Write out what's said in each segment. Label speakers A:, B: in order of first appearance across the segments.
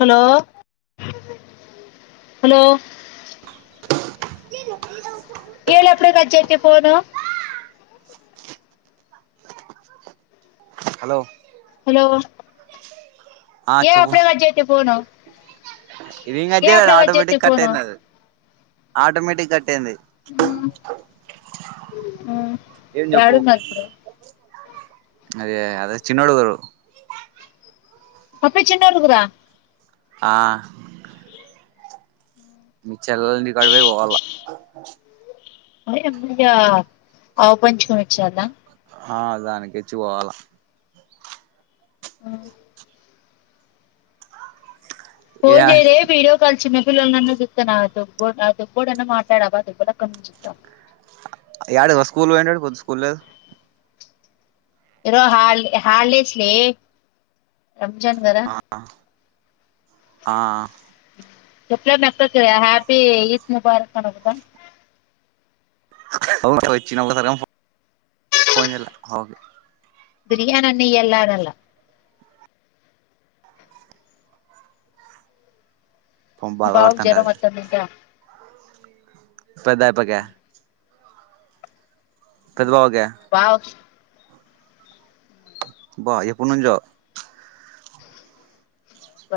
A: Hello hello
B: [unintelligible] [inaudible]
A: ఏళ అప్పుడే cut చేస్తే phone
B: hello
A: hello
B: ఆ
A: ఏ
B: చెప్పు
A: అప్పుడే కట్ జేత్తివి ఫోను
B: ఇది కట్
A: ఏ
B: జెయలే అది
A: అప్పుడే చేస్తే
B: ఆటోమటిక్
A: ఫోను
B: కట్టైంది అది ఆటోమేటిక్ కట్టేంది ఏంద్ జెప్పు
A: ఏడున్నారు ఇప్పుడు
B: అదే అదే చిన్నోడూ
A: పప్పి చిన్నఊరుగుర
B: ఆ మఉ చెల్లలింటికడివే పోవాల [inaudible]
A: ఆవు పంచకం ఇచ్చార్నా
B: ఆ దానికిచ్చి పోవాల
A: మఉ
B: ఏ
A: ఫోన్ చేయలే వీడియో కాల్ చిన్న జతనా దొ దుగబోడన మాట్లాడవ దుబ కమ్ జతా
B: య ఆడు స్కూల్ పోయోటోడు స్కూల్ లేద్
A: ఇరో హల్ హల్డస్లే
B: ఆ ఆ
A: ఎప్పుడ మ ఎప్ప క హ్యాపీి ఈద్ ముబార్క్ అనగుదా
B: వచ్చి [unintelligible]
A: బిర్యానీ అ నయి ఎలాడల బావకు జ్వరం
B: బాధపడుతుంటది
A: మత్త నికా
B: పెద్దాయిపుక పెద్భావక
A: వావ్
B: బా ఎప్పు నుంచో
A: బ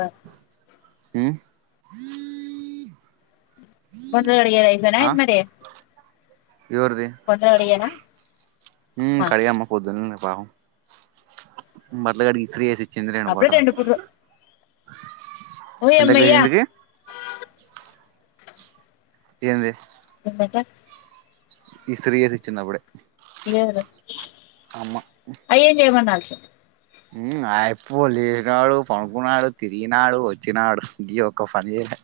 B: హమ్
A: బందలు అడిగేది ఐపోయిందా మరి కొంత అడియనా
B: హ కడిగమ్మకుపోద్ మలగ ఇస్త్రీ ఏసి చిందిరీనా
A: అప్పుడే
B: బటలు
A: రెండు పుట్లు
B: [inaudible] ఎంతకు
A: ఓయమ్మయ్య
B: అయింది ఏమే
A: ఎందట
B: ఈ శ్రీచ్చి నవ్వుడే
A: ఇయ్యారు అయ్యేం చేయమనాల్సి
B: ఉమ్ ఐపోలే రాడు పడుకున్నాడు తిరిగినాడు వచ్చినాడు ఇది ఒక ఫని చే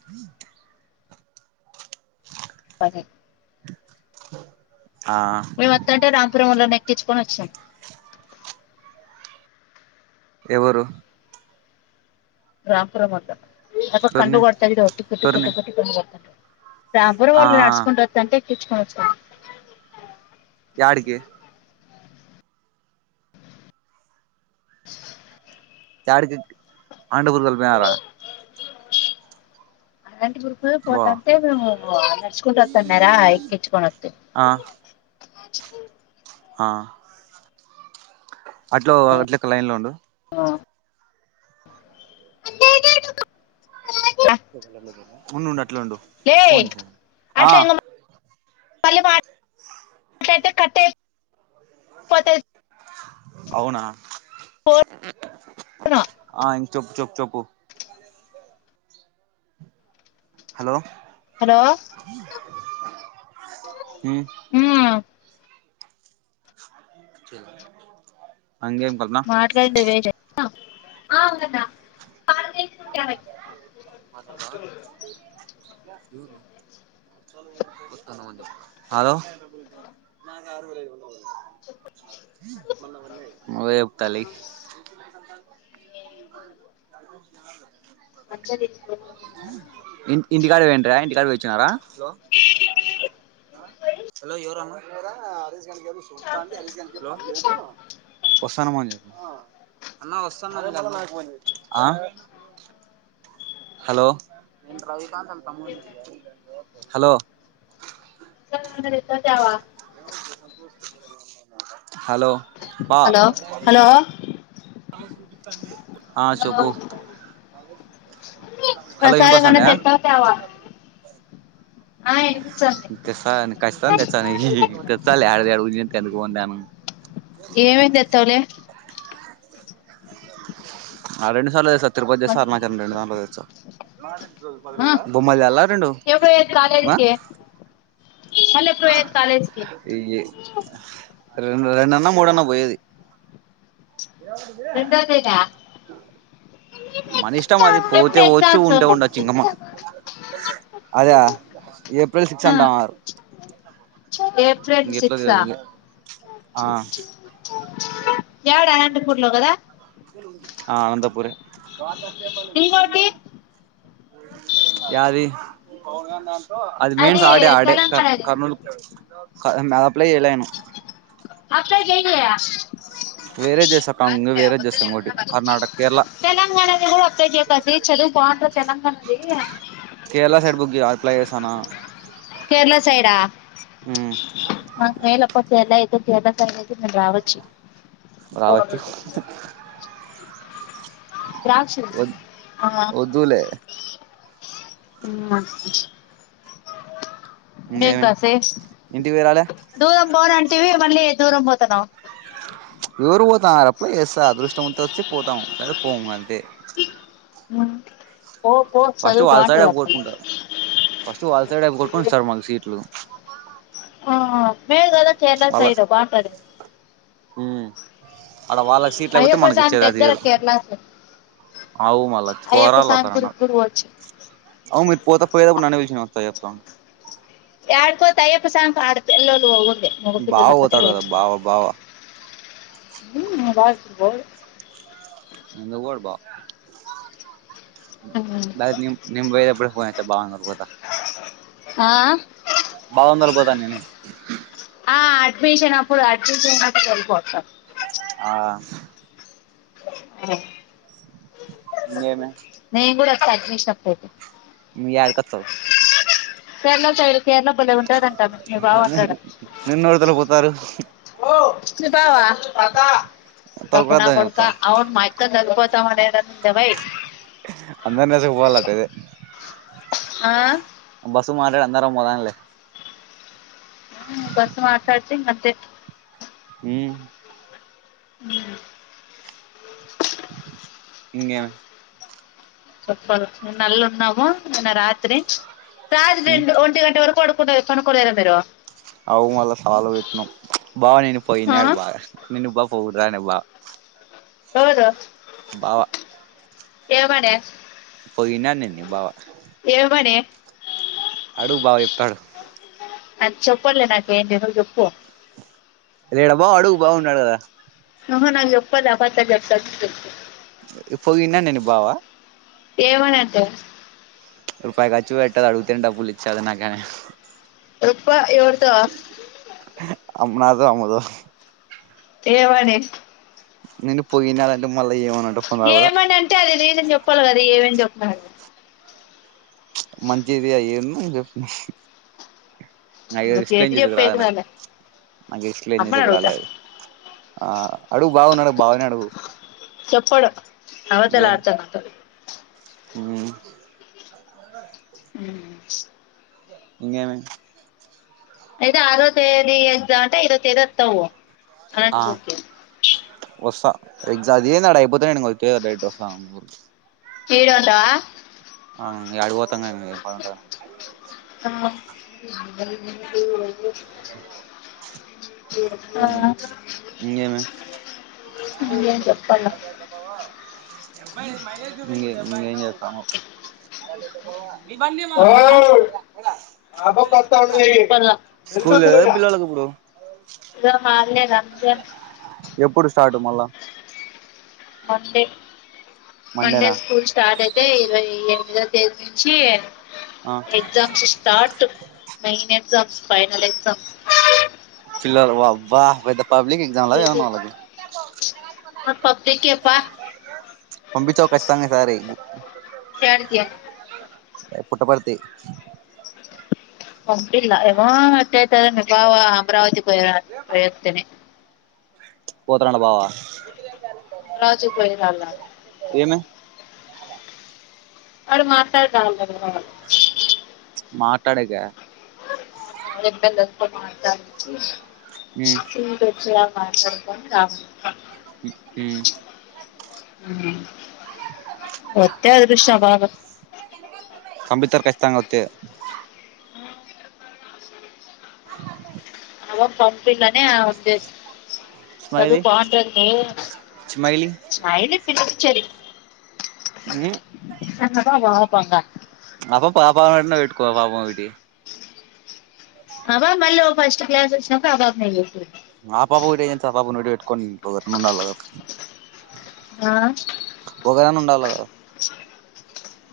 A: అదే
B: ఆ
A: మేమెత్తంటె రాంపురం వొల్లనే చుకొని వచ్చినం
B: ఎవరు
A: రాపురం అంట అప్ప కన్ను
B: ఎవర్ని
A: కొడతది ఒట్టు కొట్టు
B: ఎవర్ని
A: కొట్టు కొట్టి కంతా రాబరు
B: ఆ
A: వళ్ళు నడుసుకుంట వత్తంటే ఇచ్చుకోచ్చు
B: యాడికి చాడి జి పి టి ఆండ గురుగమార
A: బుడూకె
B: బా
A: పోతాంటే మేము నడుచుకుంట వత్తన్నారా ఎక్కించుకొని వత్తు
B: ఆ
A: ఆజ్కు
B: ఆ అట్లూ అట్లక లైన్ లో ఉండు ఉండు ఉండు ఆటే ట్లుండు
A: లే
B: ఫోన్ చే ఆ
A: అట్లా ఇంక మళ్ళీ మా యెట్టి కట్టేయ్ పొతది
B: అవునా
A: ఫోను
B: ఆ ఇం చెప్పు చాప్ చెప్పూ హలో
A: హలో
B: ఉ
A: ఉమ్
B: చ
A: మాట్లాడి వెస్ట్ ఆ అవుద ప
B: మట్టాడ్తవా ఎవరూ ఒత్తనం అని చెప్పు హలో నువ్వే చెప్పు తల్లీ
A: వేస్ట్
B: ఇంటి కాడా పెండ్రరా ఇంటికాడు పోయి వచ్చినారా ఆడ తీసుకు వస్తున్న మని చెప్పు ఆ హలో హలో
A: తవా
B: హలో పా
A: హలో హలో
B: ఆ చెప్పు హలో
A: ప్రసాదం గాని
B: వినిపిస్తుందా
A: తేత్తవా తేవా
B: తెస్తా కచ్చితంగా తెస్తా ఇ తెస్తాలే హడ తేడు [unintelligible]
A: ఏమేం తెత్తావులే
B: ఆ రెండుసార్లు తెస్తా తిరుపతిదే సారు మంచిగా అళ్లు తెస్తారు
A: ఆ
B: [unintelligible] బొమ్మలు తేవాలా రెండు ఆ
A: మల్ల ఎప్పుడు పోఏది కాలేజీకి
B: ఈ రెండు రెండు అన్న మూడు అన్న పోయేది
A: రెండు [unintelligible]
B: మన ఇష్టం అది పోతే పోవచ్చు ఉంటే ఉండచు ఇంకా, మ అద ఏప్రిల్ సిక్స్
A: ఆ
B: అంటన్నారు,
A: ఏప్రిల్
B: ఇంకెట్లా
A: సిక్సా
B: తెల్వదు ఇగ అ
A: ఎవడా ఎం స్కూల్లో కదా
B: ఆ అనంతపూర్ ఏ
A: ఇంకోటి
B: యది అది మెయిన్స్ ఆడే ఆడే క కర్నూలు అది అప్లై చేయలేను
A: అక్కయకి చెయ్యి
B: వరే దెస కాంగ్
A: అంతే
B: వేరే దెసం
A: వద్దులేదన్న
B: గొటి
A: వదిలింది
B: కర్ణాటక కేరళ
A: తెలంగాణది కూడా అప్లై చేయకసి చదువు పాట్ర తెలంగాణది
B: తన
A: కేరళ సైడా
B: మ్మ్
A: అ మేలప్ప సేయిల్ కేరళ సైడ్ అయితే నేను రావచ్చు
B: రావచ్చు
A: ద్రాక్షస్
B: వద్ వద్దులే
A: మ్
B: ఇంకేమి
A: వేకాసే
B: ఇంటికి పోయి రాలే
A: దూరం బో మళ్ళీ దూరం పోతున్నావ్
B: యోరు పోతాన్నారు పోయిస్సే అదృష్టం వంతు వచ్చి పోతం లేదా పోము అంతే
A: ము
B: ఫస్ట్ వాళ్ళ సైడ్ బోకొట్టుకుంటారు, ఫస్ట్ వాళ్ళ సైడ్ బోకొట్టుకుని ఇస్తారు మాకు సీట్లు
A: ఆ, మేలు కదా కేరళ
B: వాళ్ళ
A: సైడ్ బాగుంటుంది
B: అడ వాళ్ళకి సీట్లుకపోతే
A: అయ్యప్ప
B: మనకి
A: స్వామి
B: ఇచ్చేది
A: దగ్గర
B: లేదాయ్యారు
A: కేరళ సైడ్
B: అవు మళ్ళా
A: అయ్యప్ప
B: పోరాల
A: స్వామి
B: వస్తారు
A: గుడికి
B: అన్నారు,
A: కూడా పోవచ్చు
B: అవు మీరు పోతా పోయేప్పుడు నన్ను పిలిచిన వస్తా
A: యడుకపోతా అయ్యప్ప స్వామి ఆడుపిల్లోళ్లు పొగుడుదు.
B: బావ పోతాడు కదా బావా బావా
A: మా బావ [unintelligible]
B: ఎందుకు బావకు నేన్ నిన్ పోయేతప్పుడు ఫోన్ ఎత్త బావని తొడపోతా
A: హా
B: బావనితోలుకుపోతా నేను
A: ఆ అడ్మిషన్ అప్పుడు అడ్మిషన్ ఎల్పోత
B: ఆ
A: ఆ
B: ఇంగెమి
A: అడ్మిషన్ అప్పోతే
B: మీ యాడికొతావ్
A: రెండోసైడ్ క్ కేరళ బలే ఉంటాదంటా మీ బావంటాడు
B: బారు
A: మీ బావ
B: తోలుకురావద్దని
A: గబ్బునాకొడకా అవును మాయక్కా తోలుపోత్ టమటా ఎయిడం
B: అందరినీ తీస్కుపోలాటా అదే
A: ఆ
B: ఇది మాటాడి అందరం పోదాంలే
A: బస్ మాట్లాడ్తే ఇంకంతే
B: హ్మ్
A: ఉ
B: ఇంగేమి
A: చొప్పాలి రెన్నేళ్ళున్నాము నిన్న రాత్రి రాత్రి
B: ఉమ్
A: రెండు ఒంటి గంట వరకు పడ్ కనుకుడా యేర మీరు
B: అవు మళ్ళ ఫాలో కొట్టినం బావ నిను పొగిడినాడు
A: ఆ?
B: బాగా నిన్న బా పోగ్ రాని బా
A: ఎవరు
B: బావా
A: ఏ మడే
B: పోయినానిన్ నీ బావా
A: ఏమని
B: అడు బావ చెప్తాడు
A: అది చెప్పడ్ లే నాకు ఏంటి నువ్ చెప్పు
B: లేడా బావ అడుగు బావ ఉన్నాడు కదా
A: అహ నా జెప్పలే అబద్ధల్ జెప్పదు
B: ఇ పోయిన్న నేనీ బావా
A: ఏవన అంటవ్
B: రూపాయి ఖర్చు పెట్టడు అడుగుతనే డబ్బులిచ్చడు నాకేం
A: రొప్ప ఎవరు ట
B: నాతో అమతో
A: ఏ వడె
B: నిను పోయినాదాంటె మళ్ళ ఏమనంటే ఫోన్ రాగుడదా
A: అంటే అది జాం జెప్పాల్గదా ఏమని చెప్పాలి
B: ప్చ్ మంచిది అయ్యేం నువ్ జప్పు నాకైతే
A: నువ్వు
B: ఎక్సప్లయిన్
A: చేతి
B: జేసేకి రాదు
A: చెప్పేది
B: నాకి
A: వాళ్ళే
B: నాకు ఎక్సప్లయిన్
A: అమ్మని
B: జేసేకి
A: అడుగుతా
B: రాలే అది అడుగు బావనడుగు బావనే అడుగు
A: చప్పడు అబద్ధాలాడతాడు నాతో
B: ఊమ్
A: ఊమ్
B: ఇంగెమి
A: అయితె ఆరో తేదీ ఎగ్జామ్ అంటే ఐదో తేదీ అత్తవు
B: ఆ ఒసా ఎక్స అదే అడ అయిపోతే నేనింగ ఒచ్చేదే డైరెక్ట్ వస్తాను అనంతపూరికి
A: ఈడే ఉంటవా
B: అ ఇంగాడికిపోత తంగా ఈ పంట
A: అ [unintelligible]
B: ఉమ్
A: ఆ,
B: ఇంకేమీ
A: ఏం చెప్పాలా
B: ఇంగే ఇంగేజెతనవ్ నిబందిమబోదా
A: చెప్పాలా
B: స్కూల్ లెవా పిల్లోళ్ళాకిప్పుడు
A: అ లేదా
B: ఎప్పుడు స్టార్ట్ మళ్ళా
A: మండే మండే
B: మండేనా
A: స్కూల్ స్టార్ట్ అయితే ఇరవై ఏ ఇదో తేదొచ్చి
B: ఆ
A: exams start main exams final exams
B: వా వాహ్ పబ్లిక్ ఎగ్జామ్లా ఎమన్నా వాళ్లకి
A: పబ్లిక్ ఎప్ప
B: పంపిచ్చావ్ కచ్చితంగ ఈసారి అ
A: యాడికి
B: ఏ పుట్టపర్తి
A: ఒప్పిల్ల ఏమొ ఎట్టయితదో ఇంగ బావ అమరావతి పోయిరాళ్ల పొయ్యేత్తేనే
B: పోతున్న బావా
A: రాజు పోయిరాల్ల
B: ఏమ
A: అడు మాట్లాడుతాండారు
B: మాట్లాడేక
A: ఎ మా క అచ్చ
B: ఉమ్
A: ర చలు కాఫ
B: ఉమ్
A: ఒత్తే అదురుష్టం ఆ పాపది
B: తర్ కచ్చితంగోస్తే య
A: అ పంపిననే ఆ ఉదేశ్యం చదువు
B: స్మైలీ
A: బాగుంటది
B: స్మైలీ
A: నో చెది
B: ఏ
A: వాపంగా
B: ఆ పాపా వెటుకో పాపగటి
A: అవ మళ్ళ ఫస్ట్ క్లాస్ వొచ్చినాక అవా నంది
B: కొన్ని పొగరు ముండలు కదక్క
A: ఆ
B: ఒకరైనా ఉండాలి కదా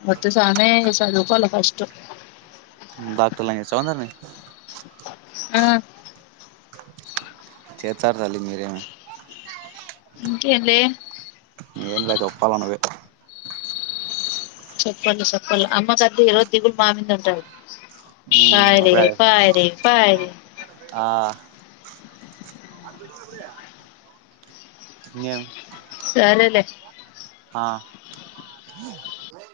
A: వద్దు సామీ సదువుకోళ్ల ఫస్ట్
B: డాక్టర్లే చవందా
A: అ
B: చెచ్చారు తల్లి మీరేమో
A: ఇంకేంలే
B: ఎమ్లా జొప్పాల్ల నువ్వే
A: చెప్పల్ల చెప్పల్ల అమ్మ కద్దు ఈరోజు దిగుల్ మామింద ఉంటది
B: ఉమ్
A: పాయిరే పాయిరే పాయిరే
B: అ ఇంగేమ్
A: సరేలే
B: అ